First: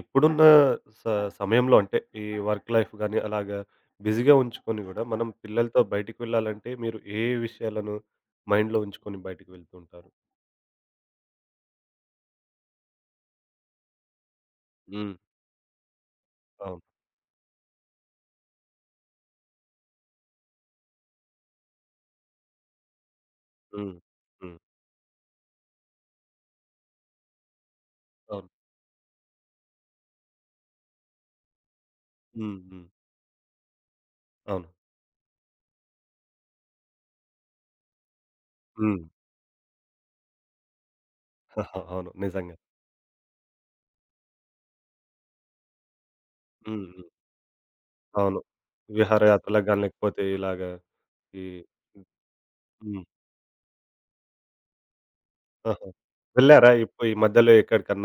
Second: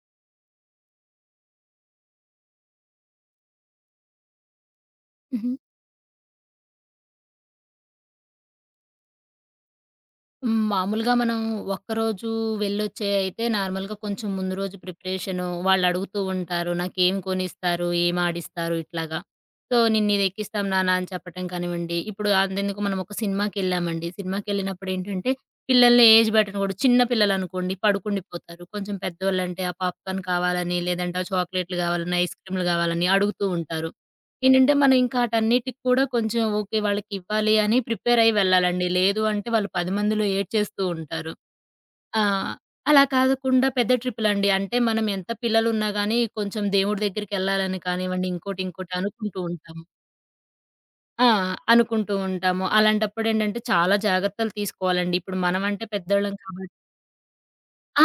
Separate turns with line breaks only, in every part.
ఇప్పుడున్న స సమయంలో అంటే ఈ వర్క్ లైఫ్ గాని అలాగా బిజీగా ఉంచుకొని గూడా మనం
హుహు.
పిల్లలతో బయటికి వెళ్ళాలంటే మీరు ఏ విషయాలను మైండ్‌లో ఉంచుకొని బయటికి వెళ్తూ ఉంటారు?
హ్మ్. మామూలుగా మనం ఒక్కరోజు వెళ్ళొచ్చే అయితే నార్మల్‌గా కొంచెం ముందు రోజు
హ్మ్.
ప్రిపరేషను వాళ్ళడుగుతూ ఉంటారు.
అవును.
నాకేం కొనిస్తారు? ఏం ఆడిస్తారు? ఇట్లాగా. సో, నిన్నిది ఎక్కిస్తాం నాన్న అని చెప్పటం కానివ్వండి. ఇప్పుడు అంతెందుకు మనం ఒక
హ్మ్.
సినిమాకెళ్ళామండి.
హ్మ్.
సినిమాకెళ్ళినప్పుడేంటంటే పిల్లల్ని ఏజ్ బెట్టను గూడా చిన్న పిల్లలనుకోండి
అవును.
పడుకుండిపోతారు. కొంచెం పెద్దోళ్ళంటే ఆ పాప్‌కార్న్ కావాలని, లేదంటే ఆ చాక్లెట్‌లు గావాలని, ఐస్
హ్మ్.
క్రీమ్‌లు
హ్మ్.
గావాలని అడుగుతూ ఉంటారు.
అవును.
ఏంటంటే, మనం ఇంకా ఆటన్నిటికి కూడా కొంచెం ఓకే. వాళ్ళకివ్వాలి అని ప్రిపేర్ అయ్యి వెళ్ళాలండి.
హ్మ్.
లేదు అంటే వాళ్ళు 10 మందిలో ఏడ్చేస్తూ ఉంటారు.
అవును.
ఆ!
నిజంగా.
అలా కాకుండా పెద్ద ట్రిప్పులండి. అంటే మనం ఎంత పిల్లలున్నా గానీ కొంచెం
హ్మ్.
దేవుడి
హ్మ్.
దగ్గరికెళ్ళాలని కానివ్వండి,
అవును.
ఇంకోటి, ఇంకోటి అనుకుంటూ
విహారయాత్రలకు గాని
ఉంటాము.
లేకపోతే ఇలాగా
ఆ!
ఈ
అనుకుంటూ ఉంటాము.
హ్మ్.
అలాంటప్పుడేంటంటే చాలా జాగ్రత్తలు తీసుకోవాలండి. ఇప్పుడు మనమంటే
ఆహా!
పెద్దోళ్ళం
వెళ్లారా
కాబట్టి
ఇప్పుడు ఈ మధ్యలో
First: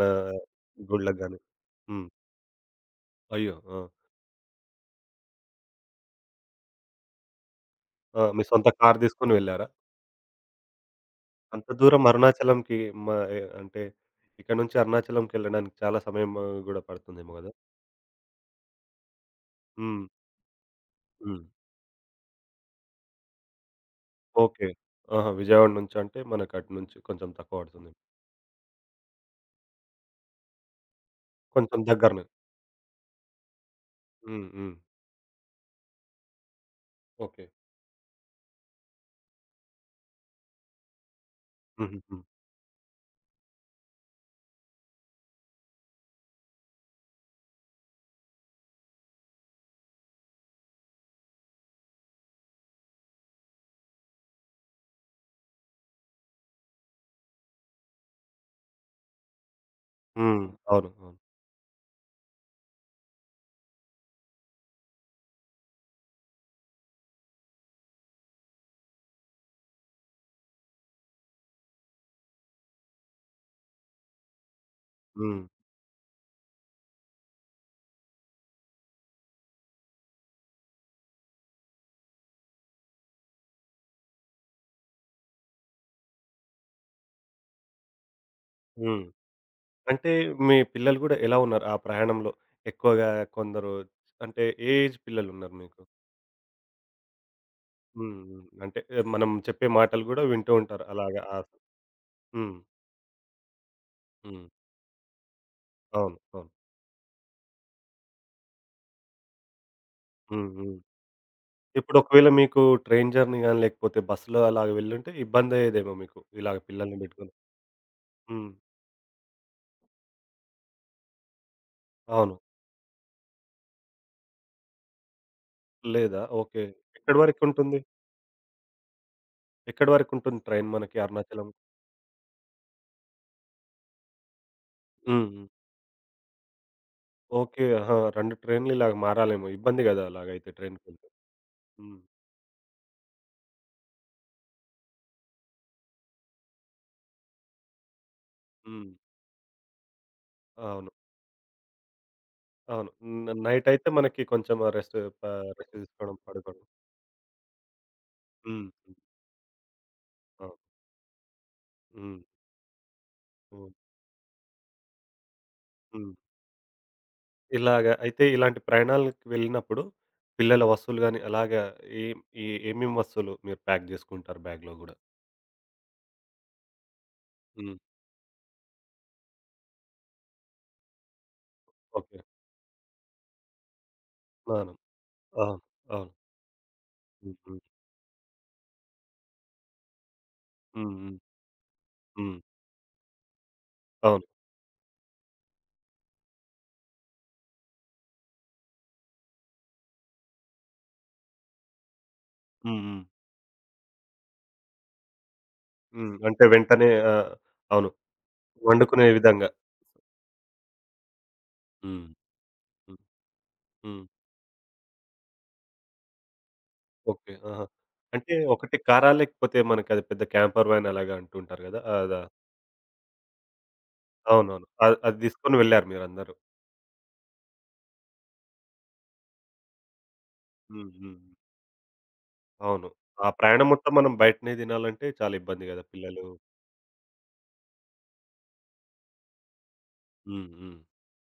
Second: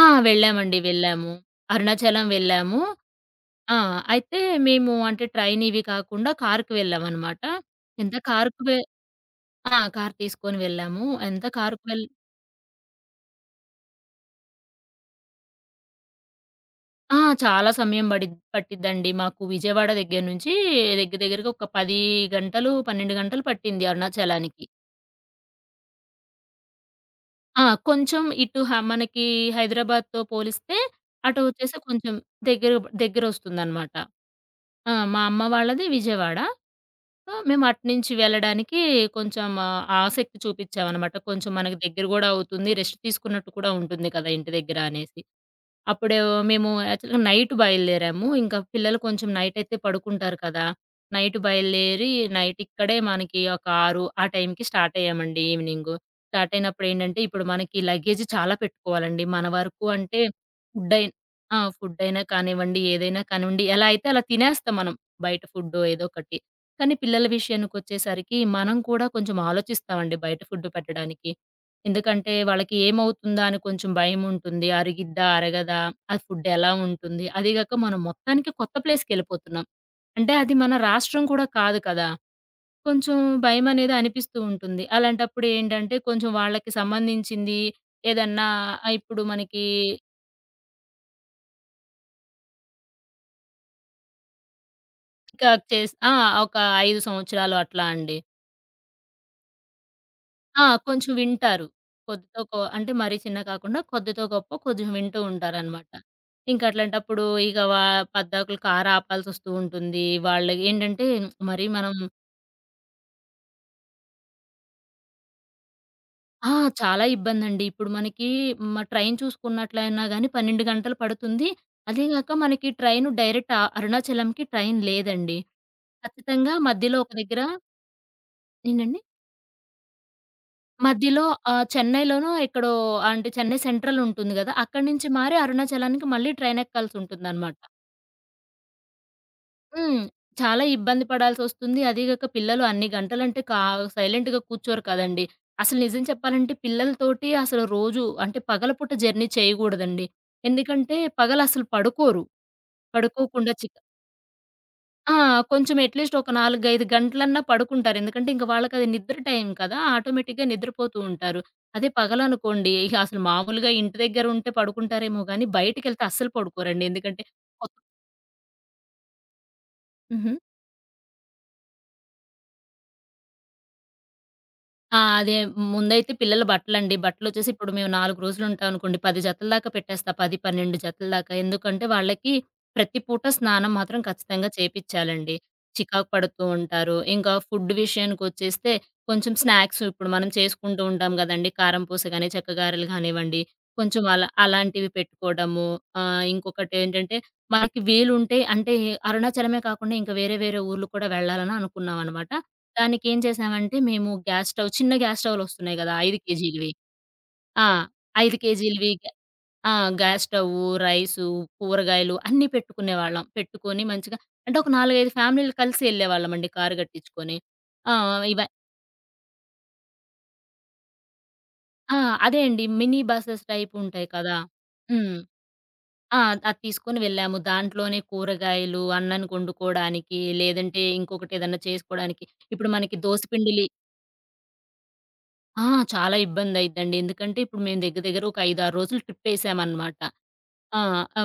ఆ! వెళ్ళామండి.
గుళ్ళకి
వెళ్ళాము.
గాని? హ్మ్.
అరుణాచలం వెళ్ళాము.
అయ్యో!
ఆ!
ఆ!
అయితే మేము అంటే ట్రైన్ ఇవి కాకుండా కారుకి వెళ్ళామనమాట. ఎంత
ఆ! మీ
కారుకు
సొంత
వె
కార్ తీసుకొని వెళ్లారా?
ఆ! కారు తీసుకొని వెళ్ళాము. ఎంత
అంత
కారుకి
దూరం
వెళ్
అరుణాచలంకి, మా అంటే ఇక్కడ నుంచి అరుణాచలంకెళ్ళడానికి చాలా సమయం గూడా
ఆ!
పడుతుందేమో గదా!
చాలా సమయం పడిద్ పట్టిద్దండి. మాకు విజయవాడ
హ్మ్.
దగ్గర నుంచి దగ్గర
హ్మ్.
దగ్గరగా ఒక 10 గంటలు, 12 గంటలు పట్టింది అరుణాచలానికి.
ఓకే. ఆహా! విజయవాడ నుంచంటే మనకు అటు నుంచి కొంచెం తక్కువ
ఆ!
పడుతుంది.
కొంచెం ఇటు మనకి హైదరాబాద్‌తో పోలిస్తే అటు వచ్చేసి
కొంచెం
కొంచెం
దగ్గరనే.
దగ్గర దగ్గరొస్తుందనమాట.
హ్మ్. హ్మ్.
మా అమ్మ వాళ్ళది విజయవాడ. So,
okay.
మేము అటునుంచి వెళ్ళడానికి కొంచెం ఆసక్తి చూపిచ్చామనమాట. కొంచెం మనకు దగ్గర
హుహుహు.
గూడా అవుతుంది. రెస్ట్ తీసుకున్నట్టు కూడా ఉంటుంది కదా! ఇంటి దగ్గర అనేసి. అప్పుడు మేము యాక్చువల్‌గా నైట్ బయలుదేరాము. ఇంకా పిల్లలు కొంచెం నైటయితే పడుకుంటారు కదా! నైట్ బయలుదేరి నైట్ ఇక్కడే మనకి ఒక 6 ఆ టైంకి స్టార్ట్ అయ్యామండి ఈవినింగు. స్టార్ట్ అయినప్పుడేంటంటే ఇప్పుడు మనకి లగేజ్ చాలా పెట్టుకోవాలండి. మన వరకు అంటే
హ్మ్. అవును.
ఫుడ్డయి
అవును.
ఆ! ఫుడ్డయినా కానివ్వండి, ఏదైనా కానివ్వండి, ఎలా అయితే అలా తినేస్తాం మనం. బయట ఫుడ్డో ఏదో ఒకటి. కానీ పిల్లల విషయానికొచ్చేసరికి మనం కూడా కొంచెం ఆలోచిస్తామండి బయట ఫుడ్ పెట్టడానికి. ఎందుకంటే వాళ్ళకి ఏమవుతుందా అని కొంచెం భయముంటుంది. అరిగిద్దా?
హ్మ్.
అరగదా? ఆ ఫుడ్ ఎలా ఉంటుంది? అదీగాక మనం మొత్తానికి కొత్త ప్లేస్‌కెళ్ళిపోతున్నాం. అంటే అది మన రాష్ట్రం కూడా కాదు కదా! కొంచెం భయమనేది అనిపిస్తూ ఉంటుంది. అలాంటప్పుడు ఏంటంటే కొంచెం వాళ్ళకి సంబంధించింది ఏదన్నా
హ్మ్.
ఇప్పుడు మనకి
అంటే మీ పిల్లలు గూడా ఎలా ఉన్నారు ఆ ప్రయాణంలో? ఎక్కువగా కొందరు అంటే ఏ ఏజ్
ఇంకా
పిల్లలున్నారు మీకు?
చేస్ ఆ! ఒక 5 సంవత్సరాలు అట్లా
హ్మ్.
అండి.
హ్మ్. అంటే ఏ, మనం చెప్పే మాటలు గూడా వింటూ ఉంటారు
కొంచెం
అలాగా ఆ.
వింటారు. కొద్దితో
హ్మ్.
గొ అంటే మరీ చిన్న కాకుండా కొద్దితో
హ్మ్.
గొప్పో కొంచెం వింటూ ఉంటారనమాట.
అవును. అవును.
ఇంక అట్లాంటప్పుడు ఇక పద్దాకులు కారాపాల్సొస్తూ ఉంటుంది.
హ్మ్. హ్మ్.
వాళ్ళకేంటంటే మరి మనం
ఇప్పుడు ఒకవేళ మీకు ట్రైన్ జర్నీ గాని, లేకపోతే బస్సులో అలాగ వెళ్ళుంటే ఇబ్బందయ్యేదేమో మీకు.
ఆ!
ఇలాగ పిల్లల్ని
చాలా
బెట్టుకొని.
ఇబ్బందండి. ఇప్పుడు మనకి
హ్మ్.
ట్రైన్ చూసుకున్నట్లయినా గానీ 12 గంటలు పడుతుంది. అదే గాక
అవును.
మనకి ట్రైను డైరెక్ట్ అరుణాచలంకి ట్రైన్ లేదండి.
లేదా?
ఖచ్చితంగా
ఓకే.
మధ్యలో ఒక
ఎక్కడి
దగ్గర
వరకుంటుంది?
ఏంటండి?
ఎక్కడి వరకుంటుంది ట్రైన్ మనకి
మధ్యలో
అరుణాచలం?
చెన్నైలోనో ఎక్కడో అంటే చెన్నై సెంట్రల్ ఉంటుంది గదా! అక్కడి నుంచి
హ్మ్.
మారి
హ్మ్.
అరుణాచలానికి మళ్ళీ ట్రైన్ ఎక్కాల్సుంటుందనమాట.
ఓకే. ఆహా! 2 ట్రైన్‌లు ఇలాగ మారాలేమో. ఇబ్బంది
హ్మ్.
గదా! అలాగైతే
చాలా ఇబ్బంది
ట్రైన్‌కెళ్తే.
పడాల్సొస్తుంది.
హ్మ్.
అదీ గాక పిల్లలు అన్ని గంటలంటే సైలెంట్‌గా కూర్చోరు కదండీ. అసలు నిజం చెప్పాలంటే పిల్లలతోటి అసలు రోజు అంటే పగలపూట
హ్మ్.
జర్నీ చేయగూడదండి.
అవును.
ఎందుకంటే పగలసలు పడుకోరు.
అవును.
పడుకోకుండా
నైట్
చిక్
అయితే మనకి కొంచెం
ఆ!
రెస్ట్
కొంచెం అట్‌లీస్ట్
తీసుకోవడం,
ఒక
పడుకోవడం.
4, 5 గంటలన్నా పడుకుంటారు. ఎందుకంటే ఇంక
హ్మ్.
వాళ్ళకది
హ్మ్.
నిద్ర టైం కదా! ఆటోమేటిక్‌గా
అవును.
నిద్రపోతూ ఉంటారు. అదే
హ్మ్.
పగలనుకోండి ఇహ అసలు
హ్మ్.
మామూలుగా ఇంటి దగ్గర ఉంటే పడుకుంటారేమో గానీ బయటికెళ్తే
హ్మ్.
అస్సలు పడుకోరండి. ఎందుకంటే కొత్
ఇలాగ అయితే ఇలాంటి ప్రయాణాలకు వెళ్ళినప్పుడు
హుహు.
పిల్లల వస్తువులు గానీ, అలాగా ఏం ఏ ఏమేమి వస్తువులు మీరు ప్యాక్ జేసుకుంటారు బ్యాగ్‌లో గూడా?
ఆ! అదే ముందైతే పిల్లల బట్టలండి. బట్టలొచ్చేసి ఇప్పుడు
హ్మ్.
మేము 4 రోజులుంటాం అనుకోండి, 10 జతల దాకా పెట్టేస్తా. 10, 12 జతల దాకా. ఎందుకంటే
ఓకే.
వాళ్ళకి ప్రతి పూట స్నానం మాత్రం ఖచ్చితంగా
స్నానం.
చేపిచ్చాలండి.
అవును.
చికాకు
అవును.
పడుతూ ఉంటారు. ఇంకా
హ్మ్. హ్మ్.
ఫుడ్ విషయానికొచ్చేస్తే కొంచెం స్నాక్స్ ఇప్పుడు మనం చేసుకుంటూ
హ్మ్.
ఉంటాం
హ్మ్.
గదండీ! కారంపూస గాని,
హ్మ్.
చెక్కగారెలు గానివ్వండి, కొంచెం
అవును.
అలా అలాంటివి పెట్టుకోవడము. ఇంకొకటేంటంటే మనకి వీలుంటే అంటే అరుణాచలమే కాకుండా ఇంకా వేరే వేరే ఊర్లు కూడా వెళ్ళాలని అనుకున్నామనమాట.
హ్మ్. హ్మ్.
దానికేం చేసామంటే మేము గ్యాస్ స్టవ్ చిన్న గ్యాస్ స్టవ్‌లొస్తున్నాయి గదా!
హ్మ్.
5
అంటే
కేజీలవి.
వెంటనే
ఆ!
అవును.
5 కేజీలవి
వండుకునే
గ్యా
విధంగా.
ఆ! గ్యాస్ స్టవ్వు, రైసు,
హ్మ్.
కూరగాయలు అన్నీ
హ్మ్.
పెట్టుకునేవాళ్ళం. పెట్టుకొని
హ్మ్.
మంచిగా అంటే ఒక 4, 5 ఫ్యామిలీలు కలిసి ఎళ్ళేవాళ్ళమండి కారు
ఓకే.
గట్టిచ్చుకొని.
ఆహా!
ఆ!
అంటే
ఇవ
ఒకటి కారా? లేకపోతే మనకది పెద్ద క్యాంపర్ వ్యాన్ అలాగా అంటుంటారు గదా!
ఆ!
అదా?
అదే అండి. మినీ బసెస్ టైప్ ఉంటాయి కదా!
అవునవును.
హ్మ్.
అది తీసుకొని వెళ్లారు
ఆ!
మీరందరూ.
అది తీసుకొని వెళ్ళాము. దాంట్లోనే కూరగాయలు, అన్నానికి వండుకోవడానికి, లేదంటే
హ్మ్. హ్మ్.
ఇంకొకటేదన్నా చేసుకోవడానికి ఇప్పుడు
అవును.
మనకి దోస
ఆ
పిండిలి
ప్రయాణం మొత్తం మనం బయటనే తినాలంటే చాలా
ఆ!
ఇబ్బంది గదా!
చాలా
పిల్లలు.
ఇబ్బందయిద్దండి. ఎందుకంటే, ఇప్పుడు మేము దగ్గర దగ్గర ఒక 5, 6 రోజులు ట్రిప్పేసామనమాట.
హ్మ్. హ్మ్.
ఆ!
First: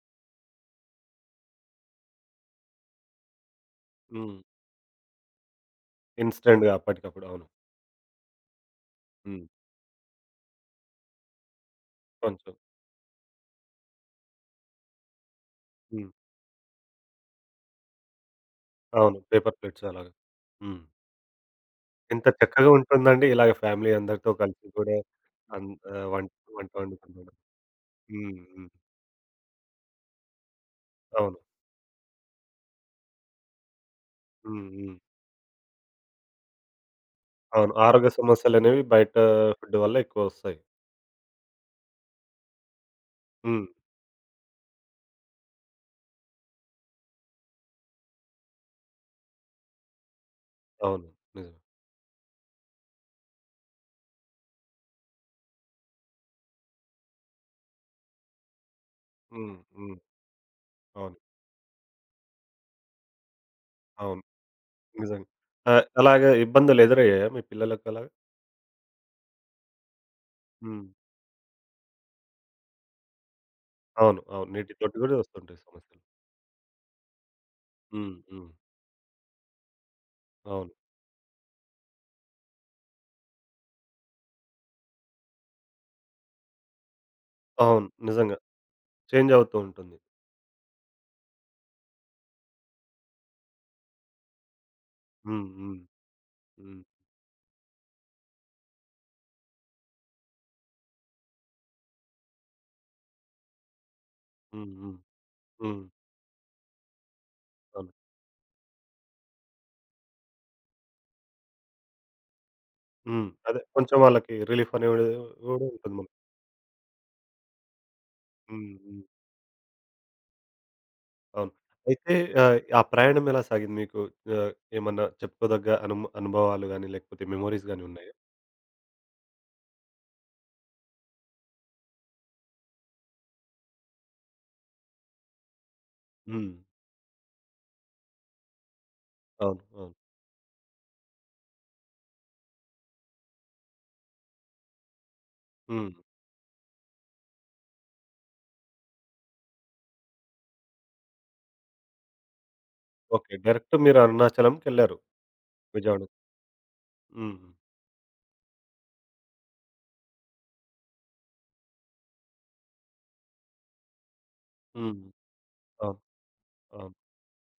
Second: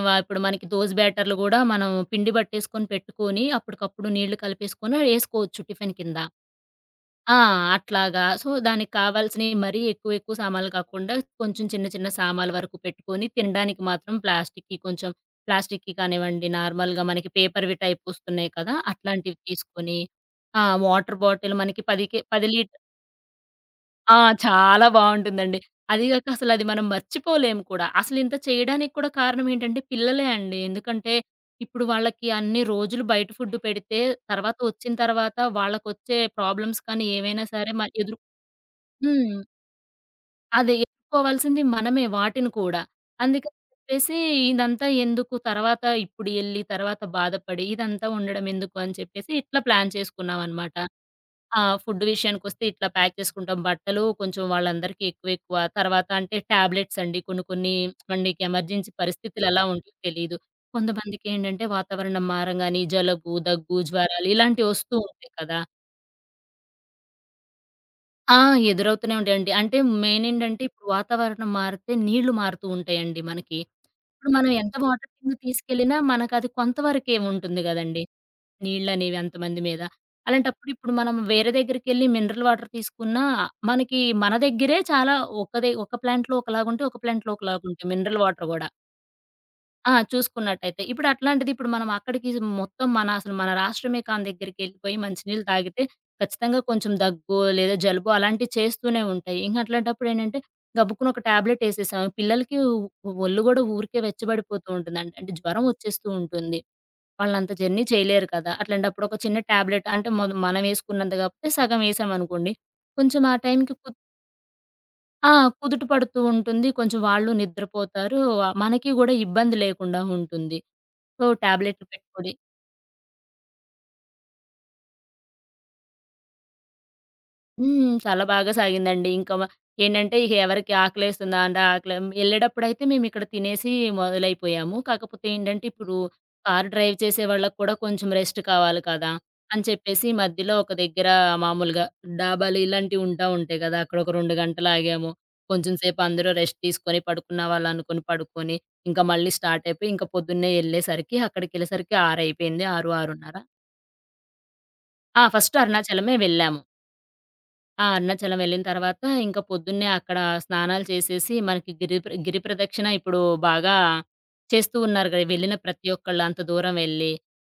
వ ఇప్పుడు మనకి దోస బ్యాటర్లు గూడా మనం పిండి పట్టేసుకొని పెట్టుకొని, అప్పటికప్పుడు
హ్మ్.
నీళ్లు కలిపేసుకొని ఏసుకోవచ్చు టిఫిన్ కింద.
ఇన్‌స్టంట్‌గా అప్పటికప్పుడు.
ఆ!
అవును.
అట్లాగా. సో, దానికి
హ్మ్.
కావాల్సినయి మరీ ఎక్కువ ఎక్కువ సామాన్లు కాకుండా, కొంచెం చిన్న చిన్న సామాన్ల
కొంచెం.
వరకు పెట్టుకొని, తినడానికి మాత్రం ప్లాస్టిక్‌కి కొంచెం
హ్మ్.
కానివ్వండి, నార్మల్‌గా మనకి పేపర్‌వి టైప్ ఒస్తున్నాయి కదా!
అవును.
అట్లాంటివి
పేపర్ ప్లేట్స్
తీసుకొని,
అలాగా. హ్మ్.
వాటర్ బాటిల్ మనకి 10కే
ఎంత
10
చక్కగా
లీటర్లు
ఉంటుందండి ఇలాగ ఫ్యామిలీ
ఆ!
అందరితో కలిసి
చాలా
కూడా.
బావుంటుందండి.
అన్
అది
ఆహ్,
గాక
వంట
అసలది
వంట
మనం
వండుకుంటుండం.
మర్చిపోలేము కూడా.
హ్మ్.
అసలింత
హ్మ్.
చేయడానికి కూడా కారణం ఏంటంటే పిల్లలే అండి. ఎందుకంటే
అవును.
ఇప్పుడు వాళ్ళకి అన్ని రోజులు బయట ఫుడ్ పెడితే తర్వాత
హ్మ్.
వచ్చిన
హ్మ్.
తర్వాత వాళ్ళకొచ్చే ప్రాబ్లమ్స్ కానీ ఏవైనా సరే
అవును. ఆరోగ్య
ఎదురు
సమస్యలనేవి బయట
హ్మ్.
ఫుడ్ వల్ల ఎక్కువొస్తాయి.
అదే ఎదుర్కోవాల్సింది మనమే వాటిని కూడా. అందుకని
హ్మ్.
చెప్పేసి ఇదంతా ఎందుకు తర్వాత ఇప్పుడు ఎళ్లి తర్వాత బాధపడి ఇదంతా ఉండడం ఎందుకు అని చెప్పేసి ఇట్లా ప్లాన్ చేసుకున్నామనమాట.
అవును. నిజం.
ఫుడ్ విషయానికొస్తే ఇట్లా ప్యాక్ చేసుకుంటాం. బట్టలు కొంచెం వాళ్ళందరికీ ఎక్కువెక్కువ. తర్వాత అంటే టాబ్లెట్స్ అండి. కొన్ని కొన్ని మనకి ఎమర్జెన్సీ పరిస్థితులు
హ్మ్.
ఎలా ఉంటాయో
హ్మ్.
తెలీదు.
అవును.
కొంతమందికేంటంటే వాతావరణం మారంగానే జలుబు, దగ్గు,
అవును.
జ్వరాలు ఇలాంటివి వస్తూ
నిజంగా.
ఉంటాయి కదా!
ఆహ్, అలాగే ఇబ్బందులు ఎదురయ్యాయా మీ పిల్లలకలాగా?
ఆ! ఎదురవుతూనే ఉంటాయండి. అంటే మెయిన్ ఏంటంటే
హ్మ్.
ఇప్పుడు వాతావరణం మారితే నీళ్లు మారుతూ ఉంటాయండి మనకి.
అవును.
ఇప్పుడు
అవును.
మనం ఎంత
నీటితోటి
వాటర్
గూడా
కింద
వస్తుంటాయి
తీసుకెళ్ళినా
సమస్యలు.
మనకది కొంతవరకే ఉంటుంది గదండీ!
హ్మ్. హ్మ్.
నీళ్ళనేవి అంతమంది మీద. అలాంటప్పుడు
అవును.
ఇప్పుడు మనం వేరే దగ్గరికెళ్ళి మినరల్ వాటర్ తీసుకున్నా, మనకి మన దగ్గరే చాలా ఒక ప్లాంట్‌లో ఒకలాగుంటాయి, ఒక ప్లాంట్‌లో
అవును.
ఒకలాగుంటాయి మినరల్
నిజంగా.
వాటర్ గూడా.
చేంజ్ అవుతూ ఉంటుంది.
చూసుకున్నట్టయితే. ఇప్పుడు అట్లాంటిది ఇప్పుడు మనం అక్కడికి మొత్తం మన అసలు మన రాష్ట్రమే కాని దగ్గరికెళ్ళిపోయి మంచినీళ్ళు
హ్మ్. హ్మ్.
తాగితే ఖచ్చితంగా
హ్మ్.
కొంచెం దగ్గో, లేదా జలుబో అలాంటివి చేస్తూనే ఉంటాయి. ఇంక అట్లాంటప్పుడు ఏంటంటే గబుక్కున ఒక టాబ్లెట్ ఏసేసాం. పిల్లలకి ఒ ఒళ్ళు గూడా ఊరికే వెచ్చబడిపోతూ
హ్మ్. హ్మ్.
ఉంటుందండి. అంటే అంటే జ్వరం
హ్మ్.
వచ్చేస్తూ ఉంటుంది. వాళ్ళంత జర్నీ
అవును.
చేయలేరు కదా! అట్లాంటప్పుడు ఒక చిన్న టాబ్లెట్ అంటే మొద మనమేసుకున్నంత కాకపోతే సగం ఏసామనుకోండి, కొంచెం
హ్మ్.
ఆ
అదే
టైంకి కు
కొంచెం వాళ్ళకి రిలీఫ్ అనేది
ఆ!
గూడా
కుదుట
ఉంటుంది మనకి.
పడుతూ ఉంటుంది. కొంచెం వాళ్ళు నిద్రపోతారు. ఆ,
హ్మ్.
మనకి
హ్మ్.
గూడా ఇబ్బంది లేకుండా ఉంటుంది. సో,
అవును.
టాబ్లెట్‌లు
అయితే
పెట్టుకోడి
ఆహ్, ఆ ప్రయాణం ఎలా సాగింది మీకు? ఆహ్, ఏమన్నా చెప్పుకోదగ్గ అనుభవాలు గాని, లేకపోతే మెమోరీస్ గాని
హ్మ్.
ఉన్నాయా?
చాలా బాగా సాగిందండి. ఇంకా మ ఏంటంటే ఇక ఎవరికి ఆకలేస్తుందా అంటే ఆకలే ఎళ్ళేటప్పుడైతే మేమిక్కడ తినేసి మొదలైపోయాము. కాకపోతే ఏంటంటే ఇప్పుడు
హ్మ్.
కారు డ్రైవ్ చేసే వాళ్ళకి కూడా కొంచెం రెస్ట్ కావాలి కదా! అని
అవును. అవును.
చెప్పేసి మధ్యలో ఒక దగ్గర మామూలుగా డాబాలు ఇలాంటివి ఉంటాయి కదా! అక్కడ ఒక 2 గంటలు ఆగాము. కొంచెం
హ్మ్.
సేపు అందరూ రెస్ట్ తీసుకొని పడుకున్న వాళ్ళు అనుకుని పడుకొని, ఇంకా మళ్ళీ స్టార్ట్ అయిపోయి ఇంకా పొద్దున్నే ఎళ్ళేసరికి అక్కడికెళ్ళేసరికి 6 అయిపోయింది. 6,
ఓకే.
6:30.
డైరెక్ట్ మీరు అరుణాచలంకెళ్లారు.
ఫస్ట్
విజయవాడ.
అరుణాచలమే వెళ్ళాము.
హ్మ్.
అరుణాచలం వెళ్ళిన తర్వాత ఇంక పొద్దున్నే అక్కడ స్నానాలు చేసేసి మనకి గిరి ప్రదక్షిణ ఇప్పుడు బాగా చేస్తూ
హ్మ్.
ఉన్నారు గదా! వెళ్ళిన ప్రతి
అవును.
ఒక్కళ్ళు అంత దూరం
అవును.
వెళ్ళి.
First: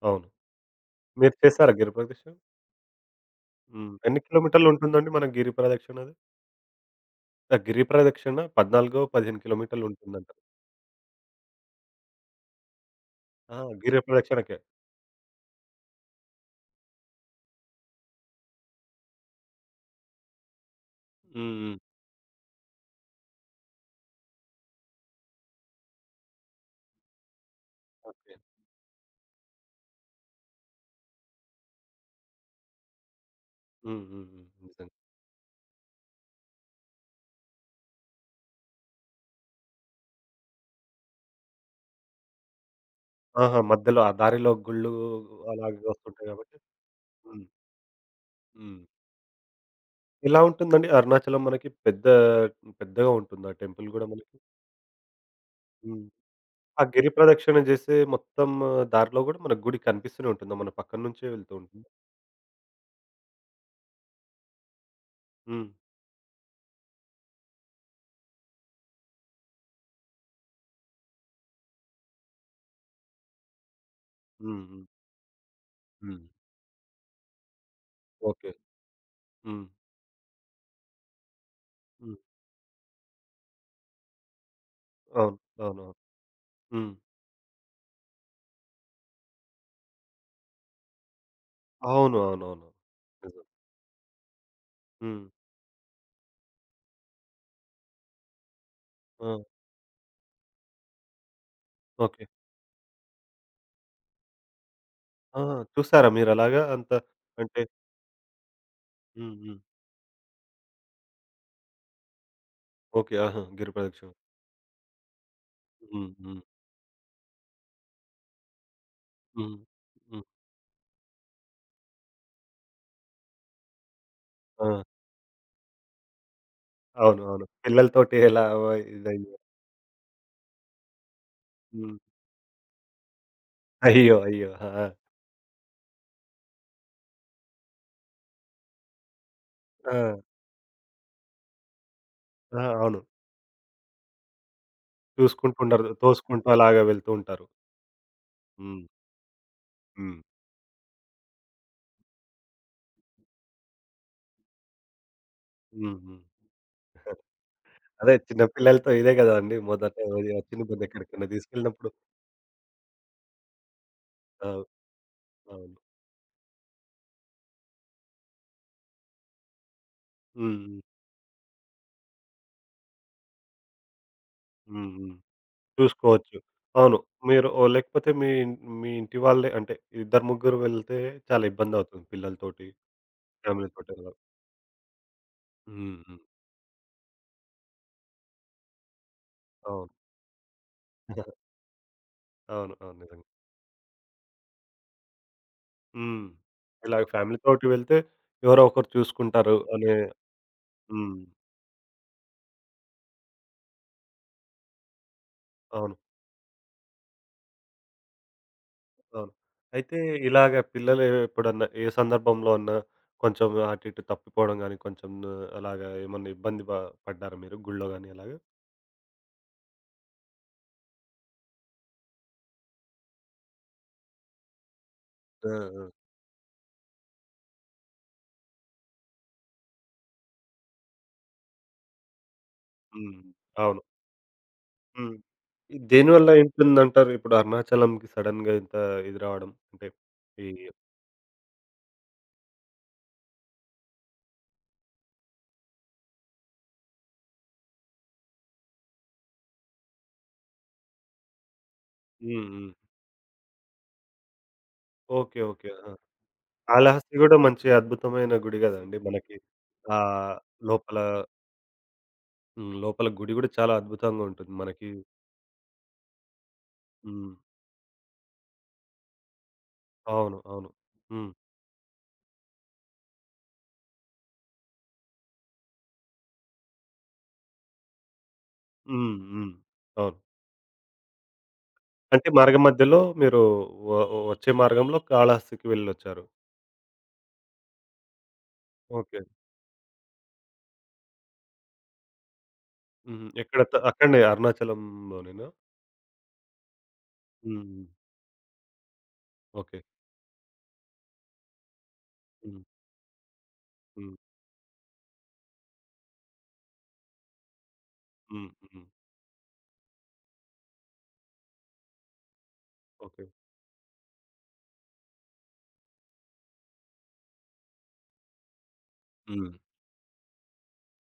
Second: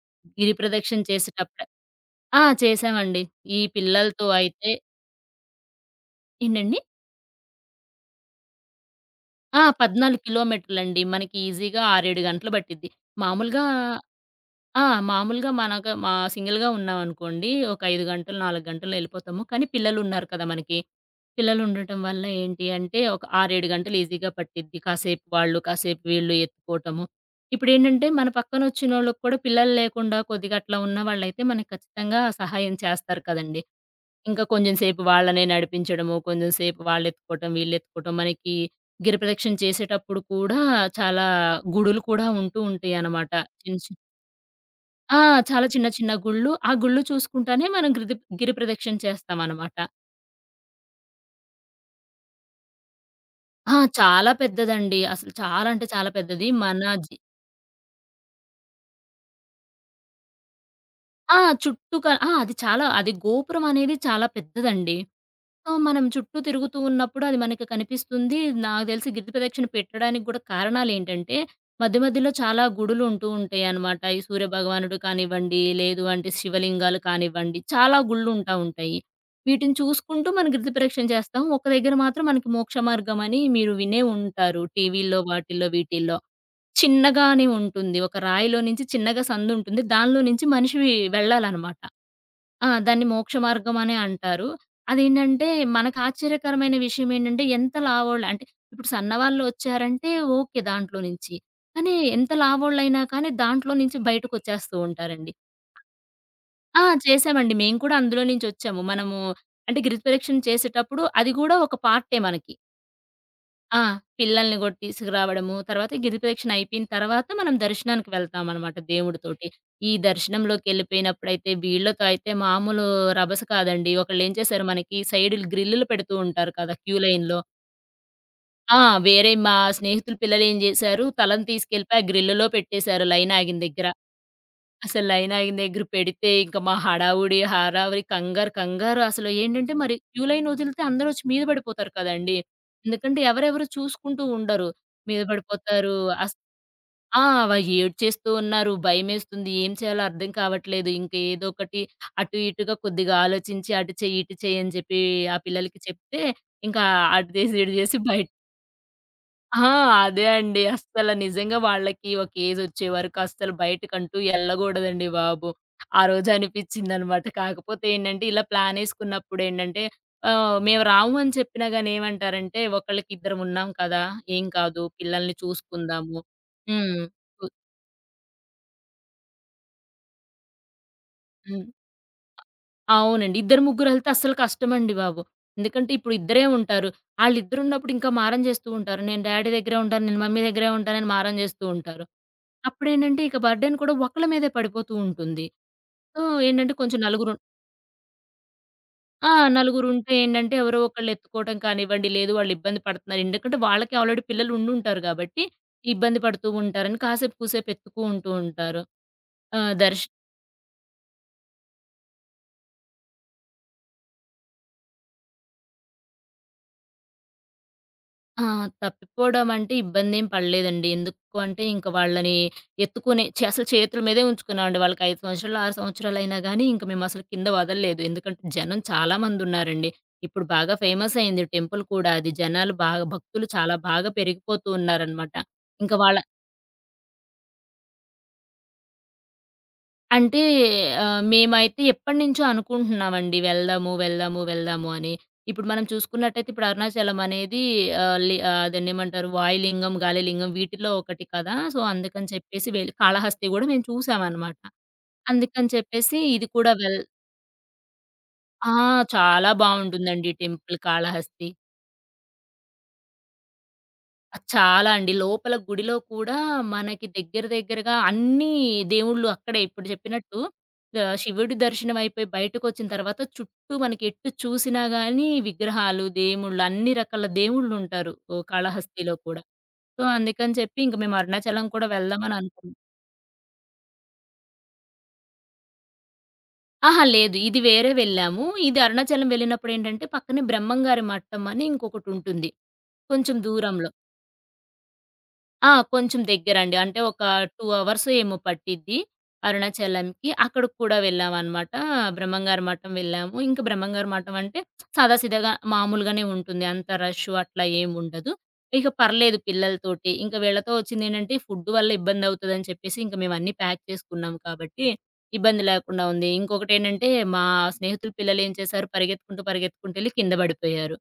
అవును.
గిరి ప్రదక్షిణ
మీరు
చేసేటప్పుడే
చేసారా గిరి ప్రదక్షిణ?
చేశామండి. ఈ
హ్మ్. ఎన్ని
పిల్లలతో
కిలోమీటర్లు
అయితే
ఉంటుందండి మన గిరి ప్రదక్షిణ అది?
ఏంటండి?
ఆ! గిరి ప్రదక్షిణ 14, 15 కిలోమీటర్లు
14
ఉంటుందంట.
కిలోమీటర్లండి. మనకి ఈజీగా 6, 7 గంటలు పట్టిద్ది.
ఆ!
మామూలుగా
గిరి ప్రదక్షిణకే.
ఆ! మామూలుగా మా సింగిల్‌గా ఉన్నామనుకోండి, ఒక 5 గంటలు, 4 గంటల్లో ఎళ్ళిపోతాము. కానీ పిల్లలున్నారు కదా మనకి.
హ్మ్. హ్మ్.
పిల్లలుండటం వల్ల ఏంటి అంటే, ఒక 6, 7 గంటలు ఈజీగా పట్టిద్ది. కాసేపు వాళ్ళు, కాసేపు వీళ్ళు ఎత్తుకోవటము. ఇప్పుడేంటంటే, మన
ఓకే.
పక్కనొచ్చినోళ్ళకి కూడా పిల్లలు లేకుండా కొద్దిగా అట్లా ఉన్న వాళ్ళైతే మనకు ఖచ్చితంగా సహాయం చేస్తారు కదండీ.
హ్మ్. హ్మ్.
ఇంకా
హ్మ్.
కొంచెం
నిజంగా.
సేపు వాళ్ళనే నడిపించడము, కొంచెం సేపు వాళ్ళెత్తుకోవటం, వీళ్ళెత్తుకోవటం. మనకి గిరిప్రదక్షిణ చేసేటప్పుడు కూడా చాలా గుడులు కూడా ఉంటూ ఉంటాయనమాట.
ఆహా!
చిన్ చి
మధ్యలో ఆ దారిలో గుళ్ళు
ఆ! చాలా
అలాగే
చిన్న చిన్న
వస్తుంటాయి
గుళ్ళు.
కాబట్టి.
ఆ గుళ్ళు
హ్మ్.
చూసుకుంటానే మనం గిరి గిరి
హ్మ్.
ప్రదక్షిణ చేస్తామనమాట.
ఎలా ఉంటుందండి అరుణాచలం మనకి పెద్ద పెద్దగా ఉంటుందా టెంపుల్ గూడా
చాలా
మనకి?
పెద్దదండి. అసలు చాలా అంటే
హ్మ్.
చాలా పెద్దది. మన
ఆ గిరి
జి
ప్రదక్షిణ చేసే మొత్తం ఆ, దారిలో గూడా మనకు గుడి కనిపిస్తూనే ఉంటుందా? మన పక్కన నుంచే
ఆ!
వెళ్తూ ఉంటుందా?
చుట్టూ క ఆ! అది చాలా అది గోపురం అనేది చాలా పెద్దదండి.
హ్మ్.
సో, మనం చుట్టూ తిరుగుతూ ఉన్నప్పుడు అది మనకి కనిపిస్తుంది. నాకు తెలిసి గిరి ప్రదక్షిణ పెట్టడానికి గూడా కారణాలేంటంటే, మధ్య మధ్యలో చాలా గుడులు ఉంటూ ఉంటాయనమాట. ఈ సూర్య
హ్మ్. హ్మ్.
భగవానుడు కానివ్వండి, లేదు
హ్మ్.
అంటే శివలింగాలు కానివ్వండి, చాలా గుళ్ళు
ఓకే.
ఉంటాయి.
హ్మ్.
వీటిని చూసుకుంటూ మనం గిరి ప్రదక్షిణ చేస్తాం. ఒక దగ్గర
హ్మ్.
మాత్రం మనకి మోక్ష మార్గం అని మీరు వినే ఉంటారు టీవీల్లో,
అవును.
వాటిల్లో,
అవునవును.
వీటిల్లో.
హ్మ్.
చిన్నగానే ఉంటుంది. ఒక రాయిలో నుంచి చిన్నగా సందుంటుంది. దానిలో నుంచి మనిషి వెళ్ళాలనమాట.
అవును. అవునవును.
దాన్ని మోక్ష
నిజం.
మార్గం అనే అంటారు.
హ్మ్.
అదేంటంటే మనకు ఆశ్చర్యకరమైన విషయం ఏంటంటే ఎంత లావోళ్ళు అంటే ఇప్పుడు
ఆ!
సన్నవాళ్ళు వచ్చారంటే ఓకే దాంట్లో నుంచి. కానీ
ఓకే.
ఎంత లావోళ్ళైనా కానీ దాంట్లో నుంచి బయటకొచ్చేస్తూ ఉంటారండి.
ఆ! చూసారా మీరలాగా అంత
చేసామండి.
అంటే.
మేము కూడా అందులో నుంచొచ్చాము.
హ్మ్. హ్మ్.
అంటే గిరిప్రదక్షిణ చేసేటప్పుడు అది గూడా ఒక పార్టే మనకి.
ఓకే. ఆహా! గిరి
ఆ!
ప్రదక్షిణ.
పిల్లల్ని గూడా తీసుకురావడము. తర్వాత
హ్మ్. హ్మ్.
గిరిప్రదక్షిణ అయిపోయిన తర్వాత మనం దర్శనానికి వెళ్తామనమాట దేవుడితోటి.
హ్మ్.
ఈ
హ్మ్.
దర్శనంలోకెళ్ళిపోయినప్పుడైతే వీళ్ళతో అయితే మామూలు రభస కాదండి. ఒకళ్ళేం చేశారు
ఆ!
మనకి సైడులు గ్రిల్లులు పెడుతూ ఉంటారు కదా! క్యూ
అవును.
లైన్‌లో.
అవును. పిల్లలతోటి ఎలా
ఆ! వేరే
ఇదయ్యో!
మా స్నేహితుల పిల్లలేం జేశారు, తలను
హ్మ్.
తీసుకెళ్ళిపోయి ఆ గ్రిల్లులో పెట్టేశారు లైన్ ఆగిన దగ్గర.
అయ్యో! అయ్యో! ఆ!
అసలు లైన్ ఆగిన దగ్గర పెడితే ఇంక మా హడావుడి, హడావిడి, కంగారు, కంగారు అసలు ఏంటంటే
ఆ!
మరి క్యూ లైన్ వదిలితే అందరొచ్చి మీద పడిపోతారు కదండీ!
ఆ! అవును.
ఎందుకంటే ఎవరెవరో చూసుకుంటూ ఉండరు. మీద
చూసుకుంటుండరు.
పడిపోతారు. అస్
తోసుకుంటూ అలాగా వెళ్తూ
ఆ!
ఉంటారు.
వ ఏడ్చేస్తూ ఉన్నారు.
హ్మ్.
భయమేస్తుంది. ఏం చేయాలో
హ్మ్.
అర్థం కావట్లేదు. ఇంక ఏదో ఒకటి అటు ఇటుగా కొద్దిగా ఆలోచించి అటు చెయ్యి, ఇటు చెయ్యి అని చెప్పి ఆ పిల్లలకి
హ్మ్. హ్మ్.
చెప్తే ఇంకా అటు చేసి, ఇటు చేసి
అదే
బయట
చిన్న పిల్లలతో ఇదే గదండీ!
ఆ!
మొదట
అదే
అది
అండి.
వచ్చినప్పుడు
అస్సల
ఎక్కడికైనా
నిజంగా
తీసుకెళ్ళినప్పుడు.
వాళ్ళకి ఒక ఏజొచ్చే వరకు అస్సలు బయటకంటూ
అవును.
ఎళ్ళగూడదండి బాబు.
అవును.
ఆ రోజు అనిపిచ్చిందనమాట. కాకపోతే ఏంటంటే, ఇలా ప్లానేసుకున్నప్పుడేంటంటే,
హ్మ్. హ్మ్.
మేము రాము అని చెప్పినా గాని ఏమంటారంటే, ఒకళ్ళకి ఇద్దరమున్నాం కదా! ఏం కాదు
హ్మ్. హ్మ్.
పిల్లల్ని చూసుకుందాము.
చూసుకోవచ్చు. అవును.
హ్మ్. పు
మీరు ఓ లేకపోతే మీ మీ ఇంటి వాళ్ళే అంటే ఇద్దరు, ముగ్గురు వెళ్తే చాలా
హ్మ్.
ఇబ్బందవుతుంది పిల్లలతోటి,
అవునండి. ఇద్దరు, ముగ్గురు
ఫ్యామిలీతోటి
ఎళ్తే
అలా.
అస్సలు కష్టమండి బాబు. ఎందుకంటే,
హ్మ్.
ఇప్పుడు
హ్మ్.
ఇద్దరే ఉంటారు. ఆళ్ళిద్దరున్నప్పుడు ఇంకా మారం జేస్తూ ఉంటారు. నేను డ్యాడీ దగ్గరే
అవును.
ఉంటాను, నేను మమ్మీ దగ్గరే ఉంటానని మారం జేస్తూ ఉంటారు.
అవును. అవును.
అప్పుడేంటంటే
నిజంగా.
ఇక బర్డెన్ కూడా ఒకళ్ళ మీదే పడిపోతూ ఉంటుంది. సో,
హ్మ్.
ఏంటంటే కొంచెం
ఇలాగ
నలుగురు
ఫ్యామిలీతోటి వెళ్తే ఎవరో ఒకరు
ఆ!
చూసుకుంటారు అనే.
నలుగురుంటే ఏంటంటే ఎవరో ఒకళ్ళు
హ్మ్.
ఎత్తుకోవటం కానివ్వండి, లేదు వాళ్ళు ఇబ్బంది పడుతున్నారు. ఎందుకంటే వాళ్ళకి ఆల్రెడీ పిల్లలు ఉండుంటారు గాబట్టి,
అవును.
ఇబ్బంది పడుతూ ఉంటారని కాసేపు కూసేపు ఎత్తుకుంటూ ఉంటారు.
అవును.
ఆహ్,
అయితే
దర్శ్
ఇలాగ పిల్లలు ఎప్పుడన్నా ఏ సందర్భంలో అన్నా కొంచెం అటు ఇటు తప్పిపోవడం గాని, కొంచెం అలాగా ఏమన్నా ఇబ్బంది ప పడ్డారా మీరు గుళ్ళో గాని అలాగా?
ఆ! తప్పిపోవడం అంటే ఇబ్బందేం పడలేదండి. ఎందుకు అంటే ఇంక వాళ్ళని ఎత్తుకునే చే అసలు చేతుల మీదే ఉంచుకున్నామండి. వాళ్ళకి 5
ఆ!
సంవత్సరాలు, 6
ఆ!
సంవత్సరాలయినా గానీ ఇంక మేమసలు కింద వదలలేదు. ఎందుకంటే జనం చాలా మందున్నారండి. ఇప్పుడు బాగా ఫేమస్ అయింది టెంపుల్ కూడా అది. జనాలు బాగా
హ్మ్.
భక్తులు చాలా
అవును.
బాగా పెరిగిపోతూ
హ్మ్.
ఉన్నారనమాట.
ఈ
ఇంక వాళ్ళ
దేనివల్ల ఉంటుందంటారు? ఇప్పుడు అరుణాచలంకి సడెన్‌గా ఇంత ఇది రావడం అంటే
అంటే
ఈ.
ఆహ్, మేమైతే ఎప్పటినుంచో అనుకుంటున్నామండి. వెళ్దాము, వెళ్దాము, వెళ్దాము అని. ఇప్పుడు మనం చూసుకున్నట్టయితే ఇప్పుడు అరుణాచలం అనేది దాన్ని ఏమంటారు వాయులింగం, గాలిలింగం వీటిలో ఒకటి కదా! సో, అందుకని
హ్మ్.
చెప్పేసి
హ్మ్.
కాళహస్తి గూడా మేము చూసామనమాట.
ఓకే.
అందుకని
ఓకే. ఆ!
చెప్పేసి ఇది కూడా వెల్
కాళహస్తి గూడా మంచి అద్భుతమైన గుడి
ఆ!
గదండీ! మనకి
చాలా బావుంటుందండి
ఆహ్,
టెంపుల్
లోపల.
కాళహస్తి.
హ్మ్. లోపల గుడి గూడా చాలా అద్భుతంగా ఉంటుంది
చాలా
మనకి.
అండి. లోపల గుడిలో కూడా మనకి
హ్మ్.
దగ్గర దగ్గరగా అన్నీ దేవుళ్ళు అక్కడే ఇప్పుడు చెప్పినట్టు
అవును. అవును. హ్మ్.
శివుడి దర్శనం అయిపోయి బయటకొచ్చిన తర్వాత చుట్టూ మనకి ఎటు చూసినా గానీ విగ్రహాలు, దేవుళ్ళు అన్ని రకాల దేవుళ్ళుంటారు. ఓహ్! కాళహస్తిలో
హ్మ్.
కూడా.
హ్మ్.
సో,
అవును.
అందుకని చెప్పి ఇంక మేము అరుణాచలం కూడా
అంటే
వెళ్దామని
మార్గం
అనుకున్నాం.
మధ్యలో మీరు వ వచ్చే మార్గంలో కాళహస్తికి వెళ్ళొచ్చారు.
అహా! లేదు. ఇది వేరే వెళ్ళాము. ఇది
ఓకే.
అరుణాచలం వెళ్ళినప్పుడేంటంటే పక్కనే బ్రహ్మంగారి మట్టం అని ఇంకొకటుంటుంది
హుహు.
కొంచెం
ఎక్కడ త
దూరంలో.
అక్కడనే అరుణాచలంలోనేనా?
కొంచెం దగ్గరండి. అంటే ఒక 2
హ్మ్.
అవర్స్ ఏమో పట్టిద్ది
ఓకే.
అరుణాచలంకి. అక్కడికి కూడా వెళ్ళామనమాట. బ్రహ్మంగారు
హ్మ్.
మఠం వెళ్ళాము. ఇంకా బ్రహ్మంగారు
హ్మ్.
మఠం అంటే సాదాసీదాగా మామూలుగానే ఉంటుంది. అంత రష్ అట్లా ఏముండదు.
హ్మ్. హ్మ్.
ఇక పర్లేదు పిల్లలతోటి. ఇంక వీళ్ళతో వచ్చిందేంటంటే ఫుడ్ వల్ల ఇబ్బంది అవుతదని చెప్పేసి ఇంక
ఓకే.
మేమన్నీ ప్యాక్ చేసుకున్నాం కాబట్టి ఇబ్బంది లేకుండా ఉంది. ఇంకొకటేంటంటే మా స్నేహితుల పిల్లలేం చేశారు పరిగెత్తుకుంటూ,
హ్మ్.
పరిగెత్తుకుంటూ ఎళ్లి కింద పడిపోయారు.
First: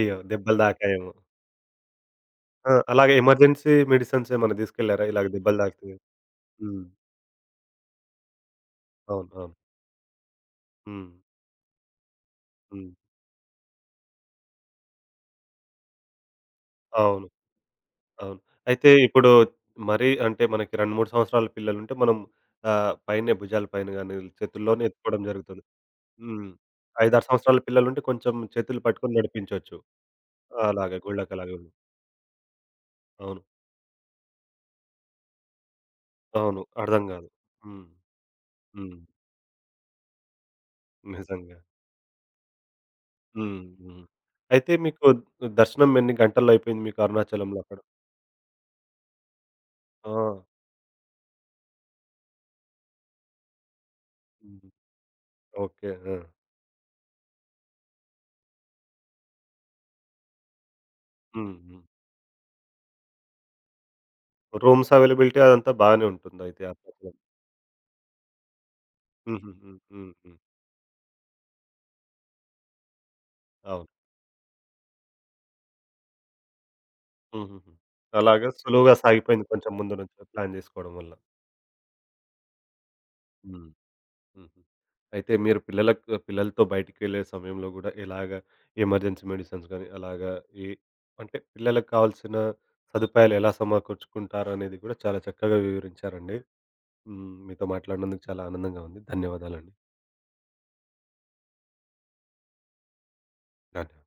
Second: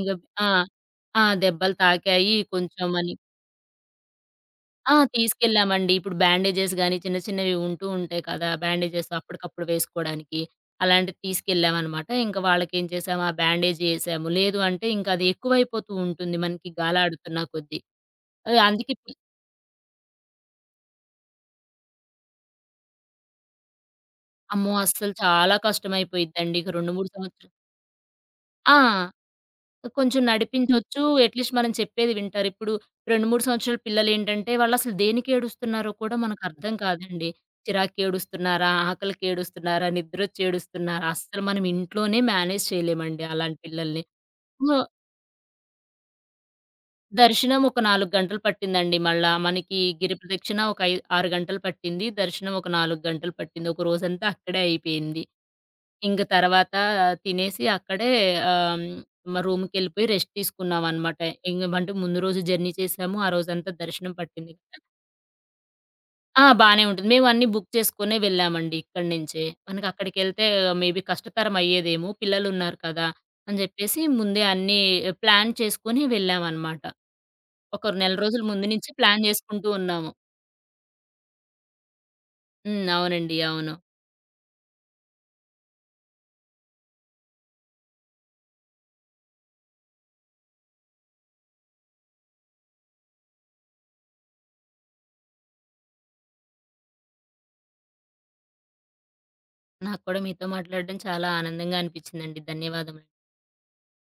ఇంక ఆ!
దెబ్బలు తాకాయేమో.
ఆ! దెబ్బలు తాకాయి
ఆ!
కొంచెం అని
అలాగే ఎమర్జెన్సీ మెడిసిన్స్ ఏమన్నా తీసుకెళ్లారా? ఇలాగ దెబ్బలు
తీసుకెళ్ళామండి.
తాకితే?
ఇప్పుడు బ్యాండేజెస్
హ్మ్.
గాని, చిన్న చిన్నవి ఉంటూ ఉంటాయి కదా! బ్యాండేజెస్
అవును. అవును.
అప్పటికప్పుడు వేసుకోవడానికి.
హ్మ్.
అలాంటివి తీసుకెళ్ళామనమాట. ఇంక వాళ్ళకేం
హ్మ్.
చేసాము, ఆ బ్యాండేజ్ ఏసాము. లేదు అంటే ఇంక అది ఎక్కువైపోతూ ఉంటుంది మనకి
అవును.
గాలాడుతున్న కొద్దీ.
అవును.
ఆహ్,
అయితే
అందుకే పి
ఇప్పుడు మరీ అంటే మనకి 2, 3 సంవత్సరాల పిల్లలుంటే మనం ఆహ్, పైనే భుజాల పైన గాని,
అమ్మో!
చేతుల్లోనే
అస్సలు
ఎత్తుకోవడం
చాలా
జరుగుతుంది. హ్మ్.
కష్టమైపోయిద్దండి. ఇక 2, 3
5, 6
సంవత్సరాలు
సంవత్సరాల పిల్లలుంటే కొంచెం చేతులు
ఆ!
పట్టుకొని నడిపించొచ్చు.
కొంచెం
అలాగే
నడిపించొచ్చు. అట్‌లీస్ట్
గుళ్ళకలాగే.
మనం చెప్పేది వింటారు. ఇప్పుడు 2,
అవును.
3 సంవత్సరాల పిల్లలేంటంటే, వాళ్ళసలు దేనికి ఏడుస్తున్నారో కూడా
అవును.
మనకర్థం
అర్థం
కాదండి.
కాదు. హ్మ్.
చిరాకుకి ఏడుస్తున్నారా?
హ్మ్.
ఆకలికి ఏడుస్తున్నారా? నిద్రొచ్చి ఏడుస్తున్నారా? అస్సలు
నిజంగా.
మనం ఇంట్లోనే మేనేజ్ చేయలేమండి అలాంటి
హ్మ్.
పిల్లల్ని.
హ్మ్. అయితే
సో,
మీకు దర్శనం ఎన్ని గంటల్లో అయిపోయింది మీకు అరుణాచలంలో
దర్శనం
అక్కడ?
ఒక 4 గంటలు పట్టిందండి మళ్ళా. మనకి గిరి
ఆ!
ప్రదక్షిణ ఒక ఐ 6 గంటలు పట్టింది. దర్శనం ఒక 4 గంటలు పట్టింది. ఒక రోజంతా అక్కడే
హ్మ్.
అయిపోయింది.
ఓకే. ఆ!
ఇంక తర్వాత తినేసి అక్కడే ఆహ్, మా రూమ్‌కెళ్ళిపోయి రెస్ట్ తీసుకున్నామనమాట.
హ్మ్. హ్మ్.
ఇంగమంటే ముందు రోజు జర్నీ చేసాము. ఆ రోజంతా దర్శనం పట్టింది కదా!
రూమ్స్ అవైలబిలిటీ అదంతా బాగానే ఉంటుందయితే
బానే ఉంటుంది.
అరుణాచలం.
మేము అన్నీ బుక్ చేసుకునే వెళ్ళామండి ఇక్కడి నుంచే.
హుహు. హ్మ్.
మనకు
హ్మ్. హ్మ్.
అక్కడికెళ్తే మేబీ కష్టతరం అయ్యేదేమో పిల్లలున్నారు కదా! అని
అవును.
చెప్పేసి ముందే అన్నీ ప్లాన్ చేసుకొని వెళ్ళామనమాట.
హుహుహు.
ఒక నెల రోజుల
అలాగా
ముందు నుంచి
సులువుగా
ప్లాన్
సాగిపోయింది
చేసుకుంటూ
కొంచెం ముందు
ఉన్నాము.
నుంచే ప్లాన్ జేసుకోవడం వల్ల.
హ్మ్. అవునండి.
హ్మ్.
అవును.
హుహు. అయితే మీరు పిల్లలతో బయటికి వెళ్ళే సమయంలో గూడా ఇలాగ ఎమర్జెన్సీ మెడిసిన్స్ గానీ, అలాగా ఏ అంటే పిల్లలకు కావాల్సిన సదుపాయాలు ఎలా సమకూర్చుకుంటారనేది గూడా చాలా చక్కగా వివరించారండి. హ్మ్. మీతో మాట్లాడినందుకు చాలా ఆనందంగా ఉంది. ధన్యవాదాలండి.
నాకు కూడా మీతో మాట్లాడడం చాలా ఆనందంగా అనిపించిందండి. ధన్యవాదములు.
నా